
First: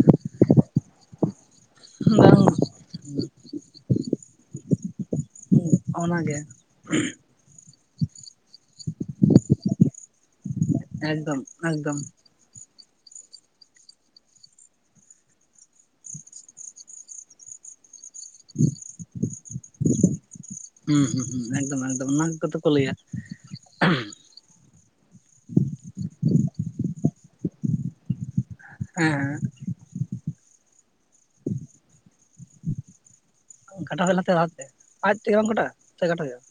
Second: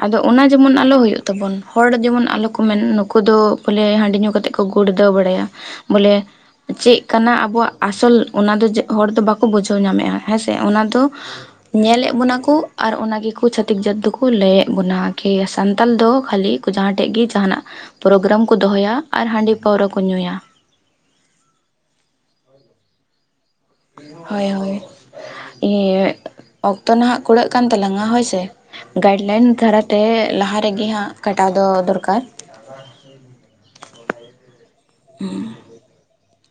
ᱟᱫᱚ ᱚᱱᱟ ᱡᱮᱢᱚᱱ ᱟᱞᱚ ᱦᱩᱭᱩᱜ ᱛᱟᱵᱚᱱ ᱦᱚᱲ ᱡᱮᱢᱚᱱ ᱵᱟᱝ ᱟᱞᱚ ᱠᱚ ᱢᱮᱱ ᱱᱩᱠᱩ ᱫᱚ ᱵᱚᱞᱮ ᱦᱟᱺᱰᱤ ᱧᱩ ᱠᱟᱛᱮᱫ ᱠᱚ ᱜᱩᱲᱫᱟᱹᱣ ᱵᱟᱲᱟᱭᱟ ᱵᱚᱞᱮ ᱚᱱᱟᱜᱮ ᱪᱮᱫ ᱠᱟᱱᱟ ᱟᱵᱚᱣᱟᱜ ᱟᱥᱚᱞ ᱚᱱᱟ ᱫᱚ ᱦᱚᱲ ᱫᱚ ᱵᱟᱠᱚ ᱵᱩᱡᱷᱟᱹᱣ ᱧᱟᱢᱮᱫ-ᱟ ᱦᱮᱸ ᱥᱮ ᱚᱱᱟ ᱫᱚ ᱮᱠᱫᱚᱢ ᱮᱠᱫᱚᱢ ᱧᱮᱞᱮᱜ ᱵᱚᱱᱟ ᱠᱩ ᱟᱨ ᱚᱱᱟ ᱜᱮᱠᱚ ᱪᱷᱟᱹᱛᱤᱠ ᱡᱟᱛ ᱫᱚᱠᱚ ᱞᱟᱹᱭ ᱭᱮᱜ ᱵᱚᱱᱟ ᱠᱤ ᱥᱟᱱᱛᱟᱞ ᱫᱚ ᱠᱷᱟᱹᱞᱤ ᱡᱟᱦᱟᱸ ᱴᱷᱮᱡ ᱜᱮ ᱡᱟᱦᱟᱱᱟᱜ ᱯᱨᱳᱜᱨᱟᱢ ᱠᱚ ᱫᱚᱦᱚᱭᱟ ᱟᱨ ᱦᱟᱺᱰᱤ ᱯᱟᱹᱣᱨᱟᱹ ᱠᱚ ᱧᱩᱭᱟ ᱦᱩᱸ ᱦᱩᱸ ᱦᱩᱸ ᱮᱠᱫᱚᱢ ᱮᱠᱫᱚᱢ ᱚᱱᱟ ᱜᱮᱫᱚ ᱠᱚ ᱞᱟᱹᱭᱟ ᱦᱳᱭ ᱦᱳᱭ ᱤᱭᱟᱹ ᱚᱠᱛᱚ ᱱᱟᱦᱟᱜ ᱠᱩᱲᱟᱹᱜ ᱠᱟᱱ ᱛᱟᱞᱟᱝᱟ ᱦᱳᱭ ᱥᱮ ᱜᱟᱭᱤᱰ ᱞᱟᱭᱤᱱ ᱦᱮᱸ ᱫᱷᱟᱨᱟ ᱛᱮ ᱞᱟᱦᱟ ᱨᱮᱜᱮ ᱦᱟᱸᱜ ᱠᱟᱴᱟᱣ ᱫᱚ ᱫᱚᱨᱠᱟᱨ ᱠᱟᱴᱟᱣ ᱞᱟᱦᱛᱮ ᱞᱟᱦᱟᱛᱮ ᱟᱡ ᱛᱮᱜᱮ ᱵᱟᱝᱢ ᱠᱟᱴᱟᱜ-ᱟ ᱥᱮ ᱠᱟᱴᱟᱜ ᱦᱩᱭᱩᱜ-ᱟ